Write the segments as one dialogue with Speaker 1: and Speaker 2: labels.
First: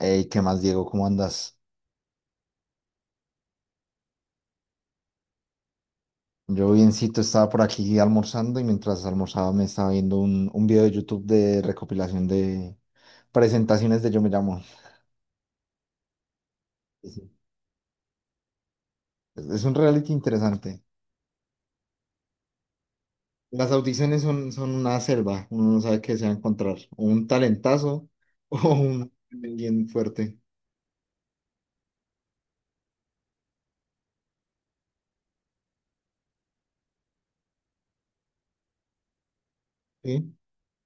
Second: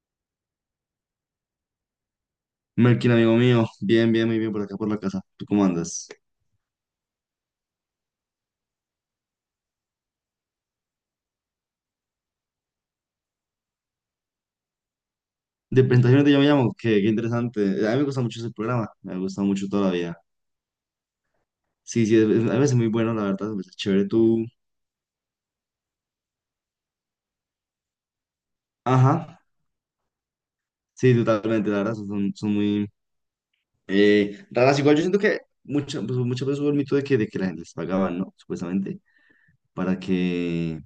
Speaker 1: Ey, ¿qué más, Diego? ¿Cómo andas?
Speaker 2: Melkin, amigo mío, bien, bien, muy bien por acá, por la casa. ¿Tú cómo andas?
Speaker 1: Yo biencito, estaba por aquí almorzando y mientras almorzaba me estaba viendo un video de YouTube de recopilación de presentaciones de Yo Me Llamo.
Speaker 2: De presentaciones de Yo Me Llamo, qué
Speaker 1: Sí, sí.
Speaker 2: interesante. A mí me gusta mucho ese programa, me gusta
Speaker 1: Es
Speaker 2: mucho
Speaker 1: un reality
Speaker 2: todavía.
Speaker 1: interesante.
Speaker 2: Sí, sí, a veces muy bueno, la verdad,
Speaker 1: Las
Speaker 2: es chévere
Speaker 1: audiciones
Speaker 2: tú.
Speaker 1: son una selva, uno no sabe qué se va a encontrar, o un talentazo o un
Speaker 2: Ajá,
Speaker 1: alguien fuerte.
Speaker 2: sí, totalmente, la verdad, son, son muy raras. Igual yo siento que pues, muchas veces hubo el mito de que la gente les pagaba, ¿no? Supuestamente, para
Speaker 1: ¿Sí?
Speaker 2: que,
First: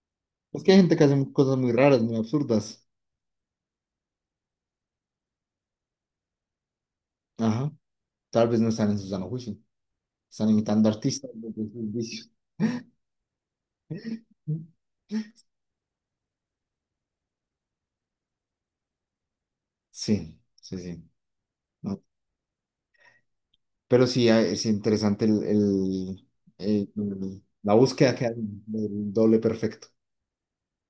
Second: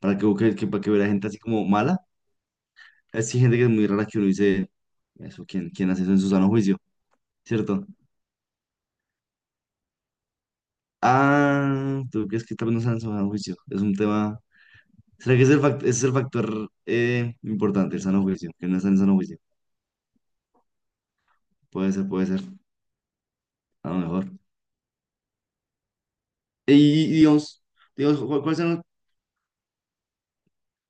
Speaker 1: Es que hay
Speaker 2: para que
Speaker 1: gente que
Speaker 2: hubiera gente
Speaker 1: hace
Speaker 2: así
Speaker 1: cosas
Speaker 2: como
Speaker 1: muy
Speaker 2: mala.
Speaker 1: raras, muy absurdas.
Speaker 2: Así gente que es muy rara que uno dice, eso, ¿quién hace eso en su sano juicio?
Speaker 1: Ajá.
Speaker 2: ¿Cierto?
Speaker 1: Tal vez no están en su sano juicio, están imitando artistas desde sus
Speaker 2: Ah, ¿tú
Speaker 1: vicios.
Speaker 2: crees que tal vez no sean sano juicio? Es un tema. ¿Será que es ese es el factor importante, el sano juicio? Que no están en sano juicio.
Speaker 1: Sí, sí, sí.
Speaker 2: Puede
Speaker 1: No,
Speaker 2: ser, puede ser. A lo
Speaker 1: pero sí,
Speaker 2: mejor.
Speaker 1: ah, es interesante
Speaker 2: Y, y digamos,
Speaker 1: la búsqueda
Speaker 2: digamos,
Speaker 1: que hay
Speaker 2: ¿cuáles son los-
Speaker 1: del doble perfecto.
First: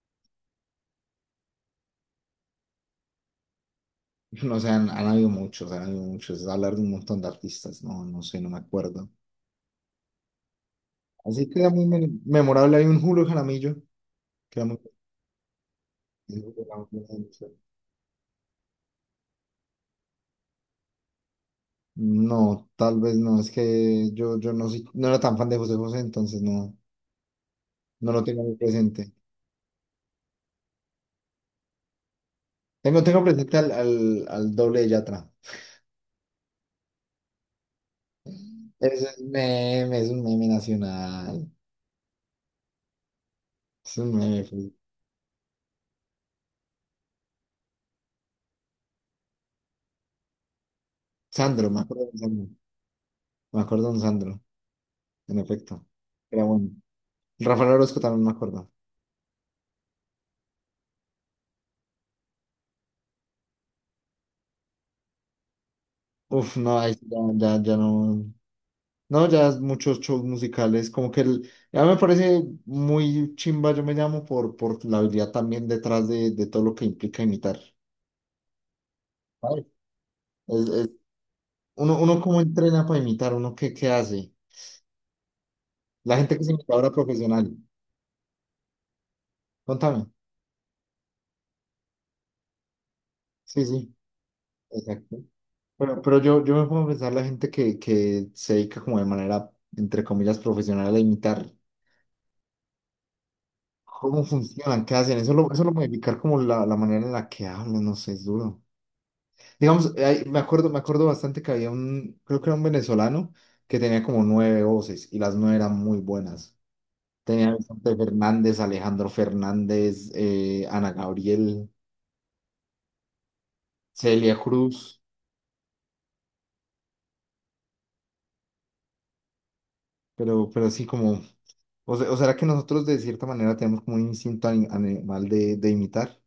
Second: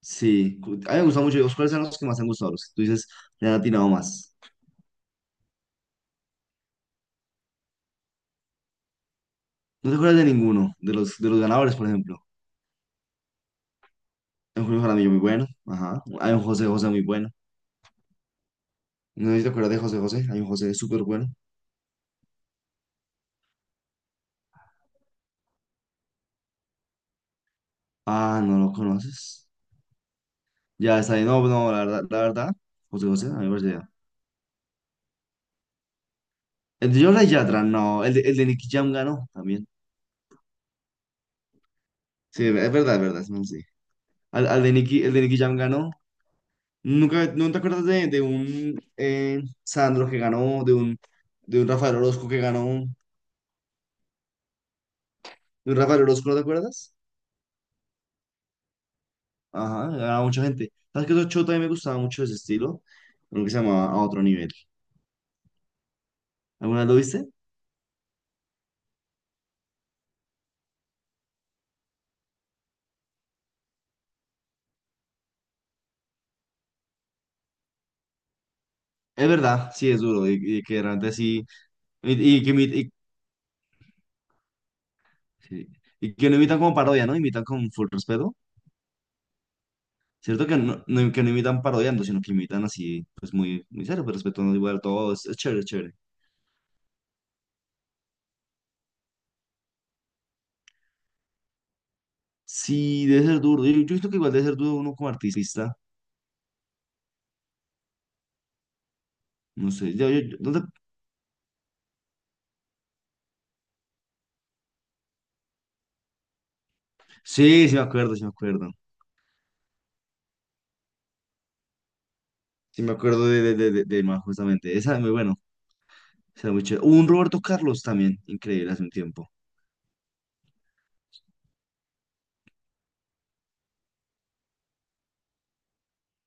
Speaker 2: Sí, cu- a mí me gustan mucho. Digamos, ¿cuáles son los que más te han gustado? Los que tú dices, le han atinado más.
Speaker 1: No sé, han habido muchos, han habido muchos. Hablar de un montón de artistas, no sé, no me acuerdo.
Speaker 2: No te acuerdas de ninguno, de los
Speaker 1: Así que era
Speaker 2: ganadores,
Speaker 1: muy
Speaker 2: por ejemplo.
Speaker 1: memorable. Hay un Julio Jaramillo, que
Speaker 2: Hay
Speaker 1: era
Speaker 2: un
Speaker 1: muy.
Speaker 2: Julio Jaramillo muy bueno. Ajá. Hay un José José muy bueno. No sé si te acuerdas de José José. Hay un José súper bueno.
Speaker 1: No, tal vez no, es que yo no, no era tan fan de José José, entonces no lo
Speaker 2: Ah,
Speaker 1: tengo muy
Speaker 2: no lo
Speaker 1: presente.
Speaker 2: conoces. Ya está ahí. No, no, la verdad, la verdad.
Speaker 1: Tengo,
Speaker 2: José
Speaker 1: tengo
Speaker 2: José, a mí
Speaker 1: presente
Speaker 2: me
Speaker 1: al,
Speaker 2: parece.
Speaker 1: al, al doble de Yatra.
Speaker 2: El de Yola y Yatra, no. El de Nicky Jam ganó también.
Speaker 1: Es un meme nacional.
Speaker 2: Sí, es verdad, es verdad. No, sí.
Speaker 1: Es un
Speaker 2: Al
Speaker 1: meme.
Speaker 2: de Nicky, el de Nicky Jam ganó. ¿Nunca, no te acuerdas de un Sandro que ganó? De un
Speaker 1: Sandro, me
Speaker 2: Rafael
Speaker 1: acuerdo de
Speaker 2: Orozco que
Speaker 1: Sandro.
Speaker 2: ganó.
Speaker 1: Me acuerdo de un Sandro, en
Speaker 2: ¿De un
Speaker 1: efecto.
Speaker 2: Rafael Orozco no te
Speaker 1: Era bueno.
Speaker 2: acuerdas?
Speaker 1: Rafael Orozco también me acuerdo.
Speaker 2: Ajá, ganaba mucha gente. ¿Sabes qué? Otro show también me gustaba mucho ese estilo. Uno que se llamaba A Otro Nivel.
Speaker 1: Uf, no,
Speaker 2: ¿Alguna vez
Speaker 1: ahí
Speaker 2: lo
Speaker 1: sí ya,
Speaker 2: viste?
Speaker 1: ya, ya no. No, ya es muchos shows musicales. Como que ya me parece muy chimba, yo me llamo, por la habilidad también detrás de todo lo que implica imitar.
Speaker 2: Es
Speaker 1: ¿Sabes?
Speaker 2: verdad, sí, es duro. Y
Speaker 1: Es,
Speaker 2: que
Speaker 1: es-
Speaker 2: realmente sí.
Speaker 1: uno
Speaker 2: Y,
Speaker 1: cómo
Speaker 2: y que,
Speaker 1: entrena para imitar, uno qué hace.
Speaker 2: sí, y
Speaker 1: La
Speaker 2: que
Speaker 1: gente
Speaker 2: no
Speaker 1: que es
Speaker 2: imitan como
Speaker 1: imitadora
Speaker 2: parodia, ¿no? Imitan
Speaker 1: profesional.
Speaker 2: con full respeto.
Speaker 1: Contame.
Speaker 2: Cierto que no, que no imitan parodiando, sino que imitan así, pues
Speaker 1: Sí,
Speaker 2: muy, muy
Speaker 1: sí,
Speaker 2: serio, pero respetando igual todo.
Speaker 1: exacto.
Speaker 2: Es chévere, es chévere.
Speaker 1: Pero yo me pongo a pensar la gente que se dedica como de manera, entre comillas, profesional a imitar
Speaker 2: Sí, debe ser duro. Yo siento que
Speaker 1: cómo
Speaker 2: igual debe ser duro
Speaker 1: funcionan,
Speaker 2: uno
Speaker 1: qué
Speaker 2: como
Speaker 1: hacen. Eso lo
Speaker 2: artista.
Speaker 1: modificar como la manera en la que hablan, no sé, es duro.
Speaker 2: No
Speaker 1: Digamos,
Speaker 2: sé. Yo,
Speaker 1: me
Speaker 2: no te-
Speaker 1: acuerdo, me acuerdo bastante que había un, creo que era un venezolano que tenía como nueve voces y las nueve eran muy buenas. Tenía
Speaker 2: Sí, sí me
Speaker 1: Vicente
Speaker 2: acuerdo, sí me
Speaker 1: Fernández,
Speaker 2: acuerdo.
Speaker 1: Alejandro Fernández, Ana Gabriel,
Speaker 2: Sí me acuerdo de, de Majo,
Speaker 1: Celia
Speaker 2: justamente. Esa
Speaker 1: Cruz,
Speaker 2: es muy bueno. O sea, muy chévere. Hubo un Roberto Carlos también, increíble, hace un tiempo.
Speaker 1: pero así como. O sea, o será que nosotros de cierta manera tenemos como un instinto animal de imitar,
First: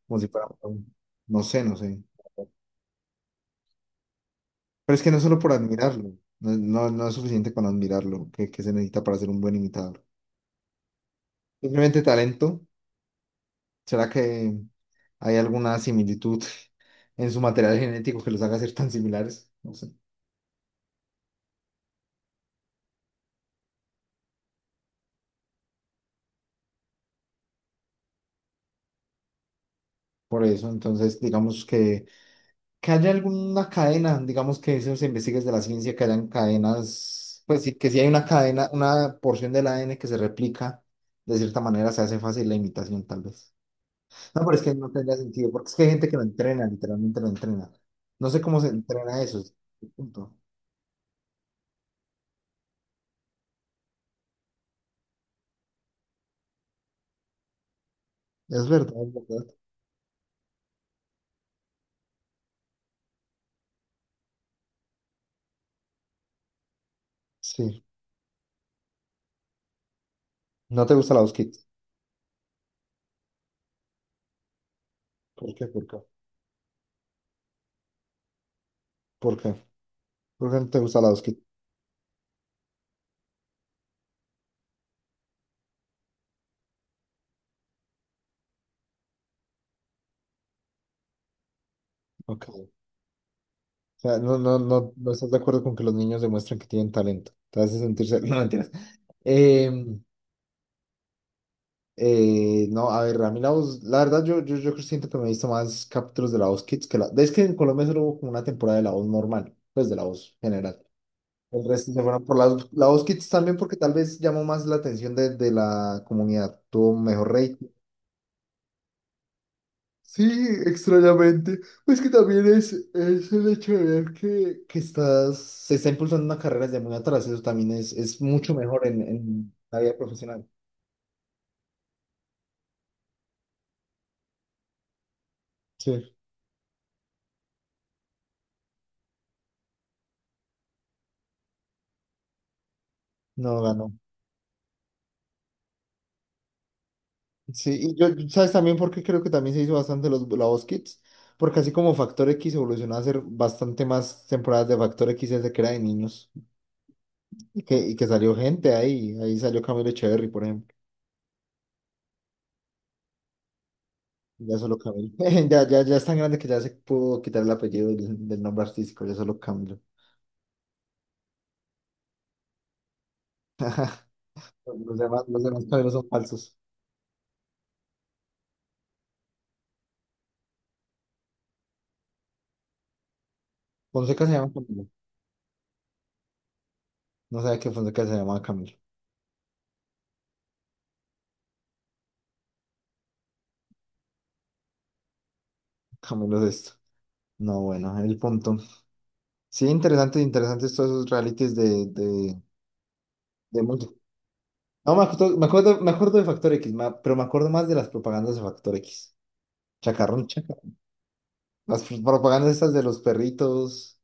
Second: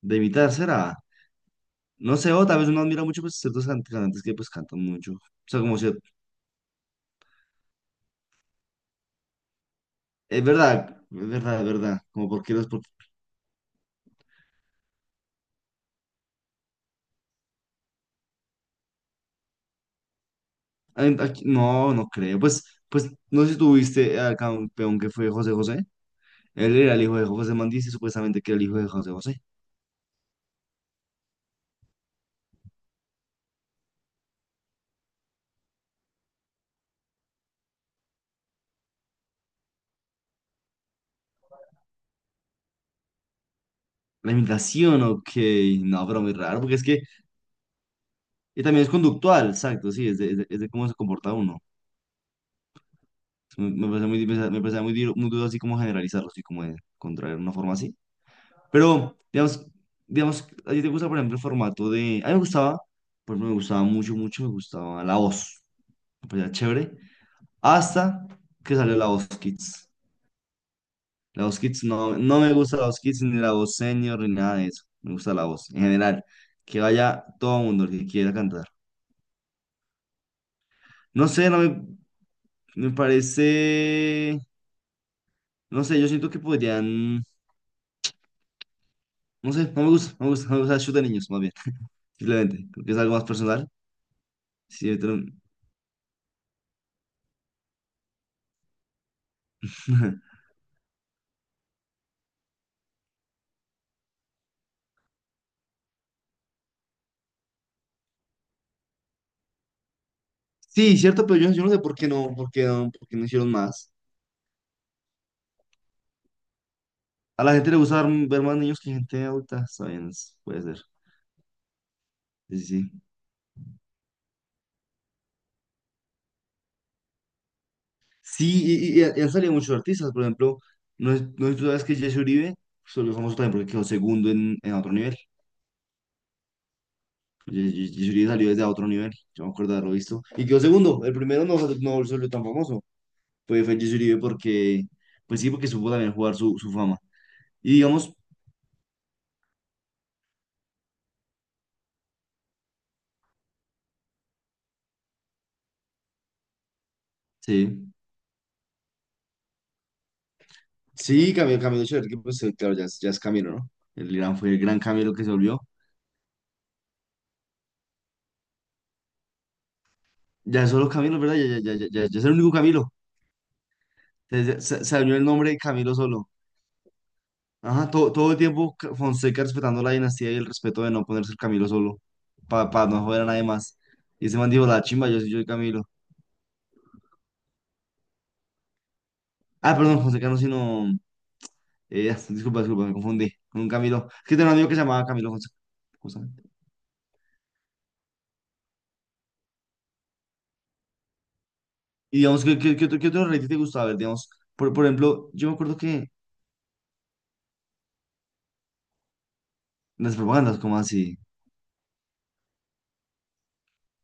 Speaker 2: De
Speaker 1: como si fuera,
Speaker 2: imitar será.
Speaker 1: no sé.
Speaker 2: No sé, o tal vez uno admira mucho pues ciertos cantantes que pues cantan
Speaker 1: Pero es que
Speaker 2: mucho. O
Speaker 1: no es solo por
Speaker 2: sea, como si...
Speaker 1: admirarlo, no, no, no es suficiente con admirarlo, que se necesita para ser un buen imitador.
Speaker 2: Es verdad, es verdad, es
Speaker 1: Simplemente
Speaker 2: verdad. Como por qué
Speaker 1: talento,
Speaker 2: los,
Speaker 1: ¿será que hay alguna similitud en su material genético que los haga ser tan similares? No sé.
Speaker 2: ay, no, no creo. Pues, pues no sé si tuviste al campeón que fue José José. Él era el hijo de José Mandis y supuestamente que era el hijo de José José.
Speaker 1: Por eso, entonces, digamos que haya alguna cadena, digamos que eso se investiga desde la ciencia, que hayan cadenas, pues sí, que si hay una cadena, una porción del ADN que se replica, de cierta manera se hace fácil la imitación, tal vez.
Speaker 2: La
Speaker 1: No, pero es que no
Speaker 2: imitación,
Speaker 1: tendría
Speaker 2: ok.
Speaker 1: sentido, porque es que hay
Speaker 2: No,
Speaker 1: gente que
Speaker 2: pero
Speaker 1: lo
Speaker 2: muy raro,
Speaker 1: entrena,
Speaker 2: porque es que
Speaker 1: literalmente lo entrena. No sé cómo
Speaker 2: y
Speaker 1: se
Speaker 2: también es
Speaker 1: entrena eso,
Speaker 2: conductual,
Speaker 1: es el
Speaker 2: exacto, sí, es de,
Speaker 1: punto.
Speaker 2: es de cómo se comporta uno. Me parece muy, me parece muy, muy duro así como generalizarlo, así como de contraer una forma así.
Speaker 1: Es verdad, es
Speaker 2: Pero,
Speaker 1: verdad.
Speaker 2: digamos, digamos, ¿a ti te gusta, por ejemplo, el formato de... A mí me gustaba, por ejemplo, me gustaba mucho, mucho, me gustaba La Voz. Me parecía chévere.
Speaker 1: Sí.
Speaker 2: Hasta que salió La Voz Kids.
Speaker 1: ¿No te gusta la
Speaker 2: La
Speaker 1: Kit?
Speaker 2: Voz Kids no, no me gusta la Voz Kids ni la Voz Senior ni nada de eso. Me gusta la
Speaker 1: ¿Por qué?
Speaker 2: Voz en
Speaker 1: ¿Por qué?
Speaker 2: general. Que vaya todo el mundo el que quiera cantar.
Speaker 1: ¿Por qué? ¿Por qué no te gusta la
Speaker 2: No
Speaker 1: Kit?
Speaker 2: sé, me parece. No sé, yo siento que podrían. No sé, no me gusta, no me gusta, no me gusta el show de niños, más bien.
Speaker 1: Ok.
Speaker 2: Simplemente,
Speaker 1: O
Speaker 2: creo que es algo más personal.
Speaker 1: sea, no, no, no,
Speaker 2: Sí,
Speaker 1: no
Speaker 2: yo
Speaker 1: estás de acuerdo con que los niños demuestren que tienen talento. Te hace sentirse. No, mentiras. Eh, No, a ver, a mí la voz, la verdad yo siento que me he visto más capítulos de la voz Kids que la. Es que en Colombia solo hubo como una temporada de la voz normal, pues de la voz general.
Speaker 2: sí, cierto, pero yo,
Speaker 1: El
Speaker 2: yo no sé
Speaker 1: resto
Speaker 2: por
Speaker 1: se
Speaker 2: qué
Speaker 1: fueron
Speaker 2: no,
Speaker 1: por
Speaker 2: por qué
Speaker 1: la
Speaker 2: no,
Speaker 1: voz
Speaker 2: por qué no
Speaker 1: Kids
Speaker 2: hicieron
Speaker 1: también porque
Speaker 2: más.
Speaker 1: tal vez llamó más la atención de la comunidad, tuvo mejor
Speaker 2: A la
Speaker 1: rating.
Speaker 2: gente le gusta ver, ver más niños que gente adulta, está bien,
Speaker 1: Sí,
Speaker 2: es- puede ser.
Speaker 1: extrañamente. Pues que también
Speaker 2: Sí, sí.
Speaker 1: es,
Speaker 2: Sí.
Speaker 1: es el hecho de ver que estás, se está impulsando una carrera desde muy atrás, eso también es mucho
Speaker 2: Sí,
Speaker 1: mejor
Speaker 2: y,
Speaker 1: en,
Speaker 2: y- y han salido
Speaker 1: en
Speaker 2: muchos
Speaker 1: la vida
Speaker 2: artistas, por
Speaker 1: profesional.
Speaker 2: ejemplo, no es, no es tú sabes que Jesse Uribe se volvió famoso también porque quedó segundo en otro nivel.
Speaker 1: Sí.
Speaker 2: Jesse Uribe salió desde otro nivel, yo me acuerdo de haberlo visto. Y quedó segundo, el primero no, no se volvió tan famoso.
Speaker 1: No
Speaker 2: Fue, fue
Speaker 1: ganó.
Speaker 2: Jesse Uribe porque, pues sí, porque supo también jugar su, su fama. Y
Speaker 1: Sí, y yo,
Speaker 2: digamos,
Speaker 1: ¿sabes también por qué creo que también se hizo bastante la voz Kids? Porque así como Factor X evolucionó a ser bastante más temporadas de Factor X desde que era de niños y que,
Speaker 2: sí,
Speaker 1: y que salió gente ahí salió Camilo Echeverry, por ejemplo.
Speaker 2: sí, Camilo, Camilo Echeverri, que pues claro, ya es Camilo, ¿no? El gran, fue
Speaker 1: Ya
Speaker 2: el
Speaker 1: solo
Speaker 2: gran
Speaker 1: Camilo.
Speaker 2: Camilo que se
Speaker 1: Ya,
Speaker 2: volvió.
Speaker 1: ya, ya es tan grande que ya se pudo quitar el apellido del nombre artístico, ya solo Camilo.
Speaker 2: Ya es solo Camilo, ¿verdad? Ya es el único Camilo. Se abrió el
Speaker 1: Los
Speaker 2: nombre de
Speaker 1: demás Camilo
Speaker 2: Camilo
Speaker 1: son
Speaker 2: solo.
Speaker 1: falsos.
Speaker 2: Ajá, todo, todo el tiempo Fonseca respetando la dinastía y el respeto de no ponerse el Camilo solo, para no joder a nadie más.
Speaker 1: Fonseca
Speaker 2: Y
Speaker 1: se
Speaker 2: ese man
Speaker 1: llama
Speaker 2: dijo, la
Speaker 1: Camilo.
Speaker 2: chimba, yo sí soy yo el Camilo.
Speaker 1: No sabía que Fonseca se llamaba Camilo.
Speaker 2: Ah, perdón, Fonseca no, sino... disculpa, disculpa, me confundí con un Camilo. Es que tenía un amigo que se llamaba Camilo Fonseca,
Speaker 1: Camilo
Speaker 2: justamente.
Speaker 1: es esto. No, bueno, el punto. Sí, interesante, interesantes todos esos realities de,
Speaker 2: Y
Speaker 1: de,
Speaker 2: digamos, ¿qué otro reality te
Speaker 1: de
Speaker 2: gustaba
Speaker 1: música.
Speaker 2: ver? Digamos, por
Speaker 1: No, me
Speaker 2: ejemplo,
Speaker 1: acuerdo, me
Speaker 2: yo me acuerdo
Speaker 1: acuerdo, me
Speaker 2: que
Speaker 1: acuerdo de Factor X, pero me acuerdo más de las propagandas de Factor X.
Speaker 2: las
Speaker 1: Chacarrón,
Speaker 2: propagandas,
Speaker 1: chacarrón.
Speaker 2: ¿como así?
Speaker 1: Las propagandas estas de los perritos.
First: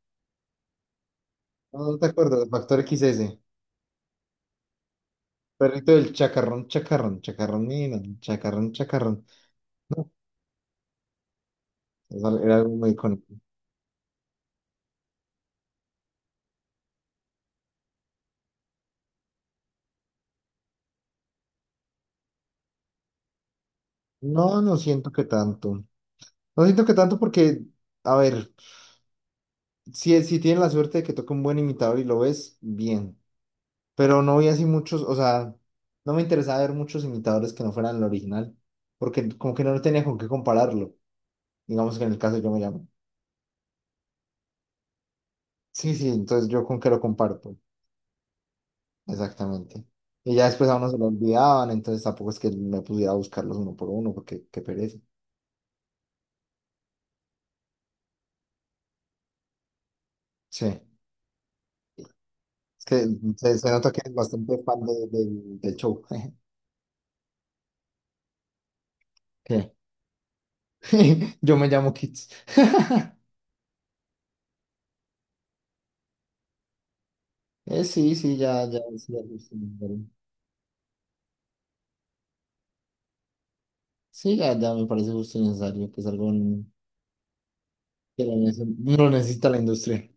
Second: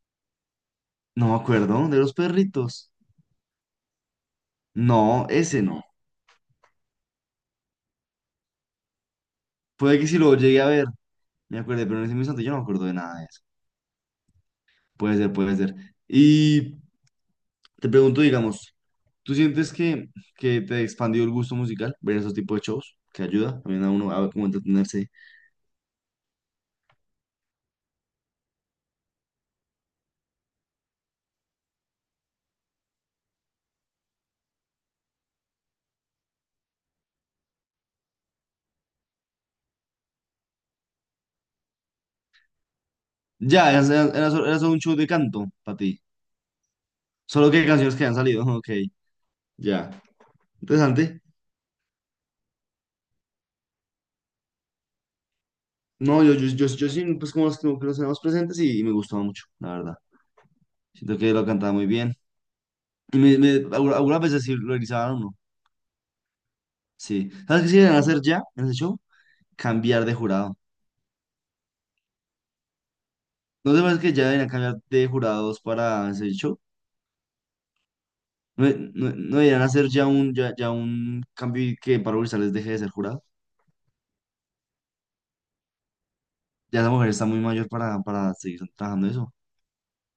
Speaker 2: No me acuerdo,
Speaker 1: No,
Speaker 2: ¿no?, de
Speaker 1: no te
Speaker 2: los
Speaker 1: acuerdas, Factor
Speaker 2: perritos.
Speaker 1: X XS.
Speaker 2: No, ese no.
Speaker 1: Perrito del chacarrón, chacarrón, chacarrón, mira, chacarrón, chacarrón.
Speaker 2: Puede que si lo llegué a ver, me acuerde, pero en ese mismo
Speaker 1: Eso
Speaker 2: instante yo
Speaker 1: era
Speaker 2: no me
Speaker 1: algo
Speaker 2: acuerdo
Speaker 1: muy
Speaker 2: de nada de
Speaker 1: icónico.
Speaker 2: eso. Puede ser, puede ser. Y... Te pregunto, digamos, ¿tú sientes que te expandió el gusto musical? Ver esos tipos de shows que ayuda también a uno a como
Speaker 1: No, no
Speaker 2: entretenerse.
Speaker 1: siento que tanto. No siento que tanto porque, a ver, si tienes la suerte de que toque un buen imitador y lo ves, bien. Pero no vi así muchos, o sea, no me interesaba ver muchos imitadores que no fueran el original, porque como que no tenía con qué compararlo. Digamos que en el caso yo me llamo.
Speaker 2: Ya, era, era solo un show de canto para
Speaker 1: Sí,
Speaker 2: ti.
Speaker 1: sí, entonces yo con qué lo comparo,
Speaker 2: Solo
Speaker 1: pues,
Speaker 2: que canciones que han salido. Ok,
Speaker 1: exactamente.
Speaker 2: ya.
Speaker 1: Y ya después a uno se lo
Speaker 2: Interesante.
Speaker 1: olvidaban, entonces tampoco es que me pudiera buscarlos uno por uno, porque qué pereza.
Speaker 2: No, yo sí, pues como los que como que los tenemos presentes y me gustaba mucho, la verdad.
Speaker 1: Sí, es
Speaker 2: Siento que lo cantaba muy bien.
Speaker 1: que
Speaker 2: Y
Speaker 1: se nota que es
Speaker 2: algunas veces sí
Speaker 1: bastante
Speaker 2: lo
Speaker 1: fan de-
Speaker 2: realizaban uno.
Speaker 1: del del show.
Speaker 2: Sí. ¿Sabes qué sí deberían hacer ya en ese show?
Speaker 1: ¿Qué?
Speaker 2: Cambiar de jurado.
Speaker 1: Yo me llamo Kids.
Speaker 2: ¿No te parece que ya deberían cambiar de jurados para ese show?
Speaker 1: Sí, sí,
Speaker 2: No,
Speaker 1: ya, ya,
Speaker 2: no,
Speaker 1: sí, ya,
Speaker 2: no
Speaker 1: justo y
Speaker 2: deberían hacer
Speaker 1: necesario.
Speaker 2: ya un, ya, ya un cambio y que Pablo Grisales deje de ser jurado.
Speaker 1: Sí, ya, ya me parece justo y necesario que salga un,
Speaker 2: Ya esa mujer está muy mayor
Speaker 1: que
Speaker 2: para
Speaker 1: lo
Speaker 2: seguir
Speaker 1: nece-
Speaker 2: trabajando
Speaker 1: lo
Speaker 2: eso.
Speaker 1: necesita la industria.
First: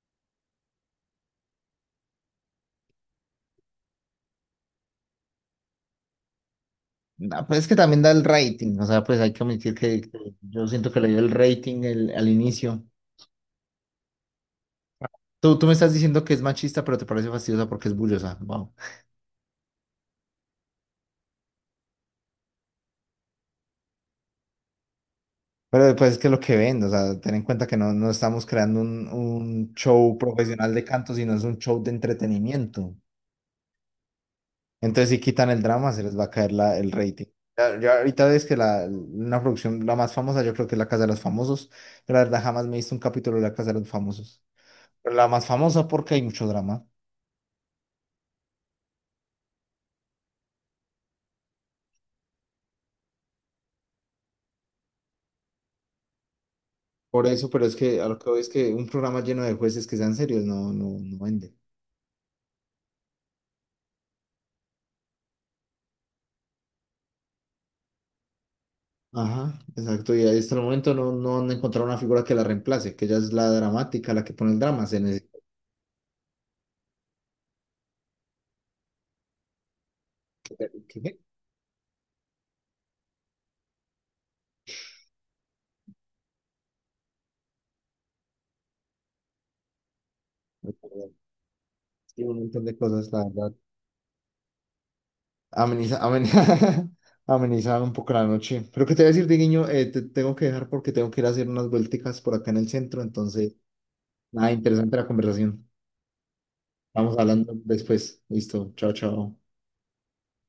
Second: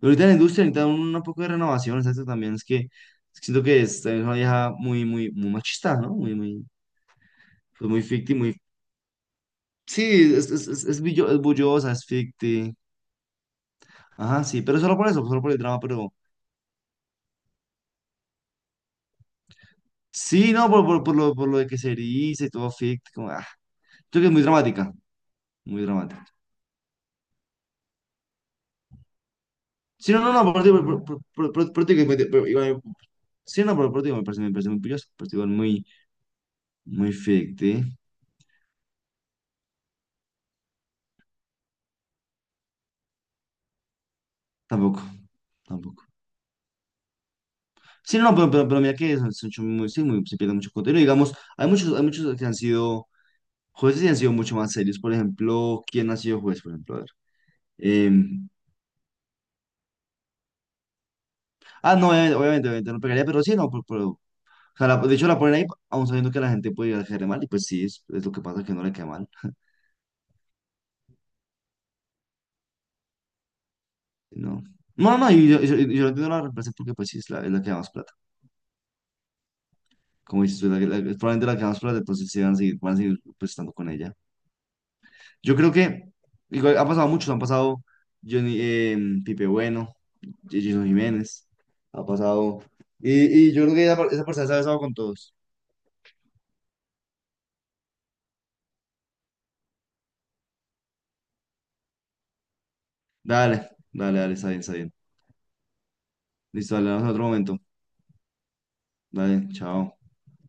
Speaker 2: Pero ahorita en la industria necesitan un poco de renovación, exacto, también es que siento que es una vieja muy, muy, muy machista, ¿no? Muy, muy,
Speaker 1: No, pues es que
Speaker 2: pues
Speaker 1: también
Speaker 2: muy
Speaker 1: da el
Speaker 2: ficti, muy...
Speaker 1: rating, o sea, pues hay que admitir que,
Speaker 2: Sí,
Speaker 1: que yo siento que le dio el
Speaker 2: es
Speaker 1: rating
Speaker 2: bullosa, es
Speaker 1: el- al
Speaker 2: ficti.
Speaker 1: inicio.
Speaker 2: Ajá, sí, pero solo por eso, solo por
Speaker 1: Tú,
Speaker 2: el
Speaker 1: tú me
Speaker 2: drama,
Speaker 1: estás
Speaker 2: pero...
Speaker 1: diciendo que es machista, pero te parece fastidiosa porque es bullosa, wow.
Speaker 2: Sí, no, por, por lo, por lo de que se eriza y todo ficti, como... Ah, creo que es muy dramática, muy
Speaker 1: Pero pues es
Speaker 2: dramática.
Speaker 1: que es lo que ven, o sea, ten en cuenta que no estamos creando un
Speaker 2: Sí,
Speaker 1: show
Speaker 2: no, no, no, por, ti,
Speaker 1: profesional de
Speaker 2: por,
Speaker 1: canto,
Speaker 2: por,
Speaker 1: sino es
Speaker 2: por,
Speaker 1: un
Speaker 2: por-
Speaker 1: show
Speaker 2: por
Speaker 1: de
Speaker 2: ti que
Speaker 1: entretenimiento.
Speaker 2: sí, no, por ti que me parece muy pilloso,
Speaker 1: Entonces si
Speaker 2: pero igual
Speaker 1: quitan el
Speaker 2: muy,
Speaker 1: drama, se les va a caer el
Speaker 2: muy
Speaker 1: rating. Ya,
Speaker 2: fake,
Speaker 1: ya ahorita ves que una producción, la más famosa, yo creo que es La Casa de los Famosos, pero la verdad jamás me he visto un capítulo de La Casa de los Famosos.
Speaker 2: tampoco,
Speaker 1: La más famosa
Speaker 2: tampoco.
Speaker 1: porque hay mucho drama.
Speaker 2: Sí, no, no, pero, pero mira que son, son muy, sí, muy- se pierde mucho contenido. Digamos, hay muchos que han sido jueces y han sido mucho más serios. Por ejemplo, ¿quién ha sido juez? Por ejemplo, a ver.
Speaker 1: Por eso, pero es que a lo que voy
Speaker 2: Em,
Speaker 1: es que un programa lleno de jueces que sean serios no, no, no vende.
Speaker 2: no, obviamente, obviamente, obviamente no pegaría, pero sí, no, pero, o sea, de hecho la ponen ahí, aún sabiendo que la gente puede llegar a caerle mal, y pues sí, es lo que pasa, que no le cae mal.
Speaker 1: Ajá, exacto. Y hasta el momento no han encontrado una figura que la reemplace, que ella es la dramática, la que pone el
Speaker 2: No.
Speaker 1: drama. Se
Speaker 2: No, no,
Speaker 1: necesita
Speaker 2: y yo lo entiendo la reemplacen porque pues sí es la que da más plata. Como dices tú,
Speaker 1: ver
Speaker 2: es la, es
Speaker 1: ¿qué?
Speaker 2: probablemente la que da más plata, entonces sí van a seguir pues estando con ella. Yo creo que igual ha pasado muchos, han pasado Johnny, Pipe Bueno, Jason Jiménez, ha
Speaker 1: Sí, un
Speaker 2: pasado.
Speaker 1: montón de cosas, la
Speaker 2: Y
Speaker 1: verdad.
Speaker 2: yo creo que esa, esa persona se ha besado con todos.
Speaker 1: Ameniza, ameniza, ameniza un poco la noche. Pero que te voy a decir, Diguiño, te tengo que dejar porque tengo que ir a hacer unas vuelticas por acá en el centro. Entonces,
Speaker 2: Dale, dale, dale, está
Speaker 1: nada,
Speaker 2: bien, está bien.
Speaker 1: interesante la conversación.
Speaker 2: Listo, dale, vamos a
Speaker 1: Vamos
Speaker 2: otro
Speaker 1: hablando
Speaker 2: momento.
Speaker 1: después. Listo. Chao, chao.
Speaker 2: Dale, chao.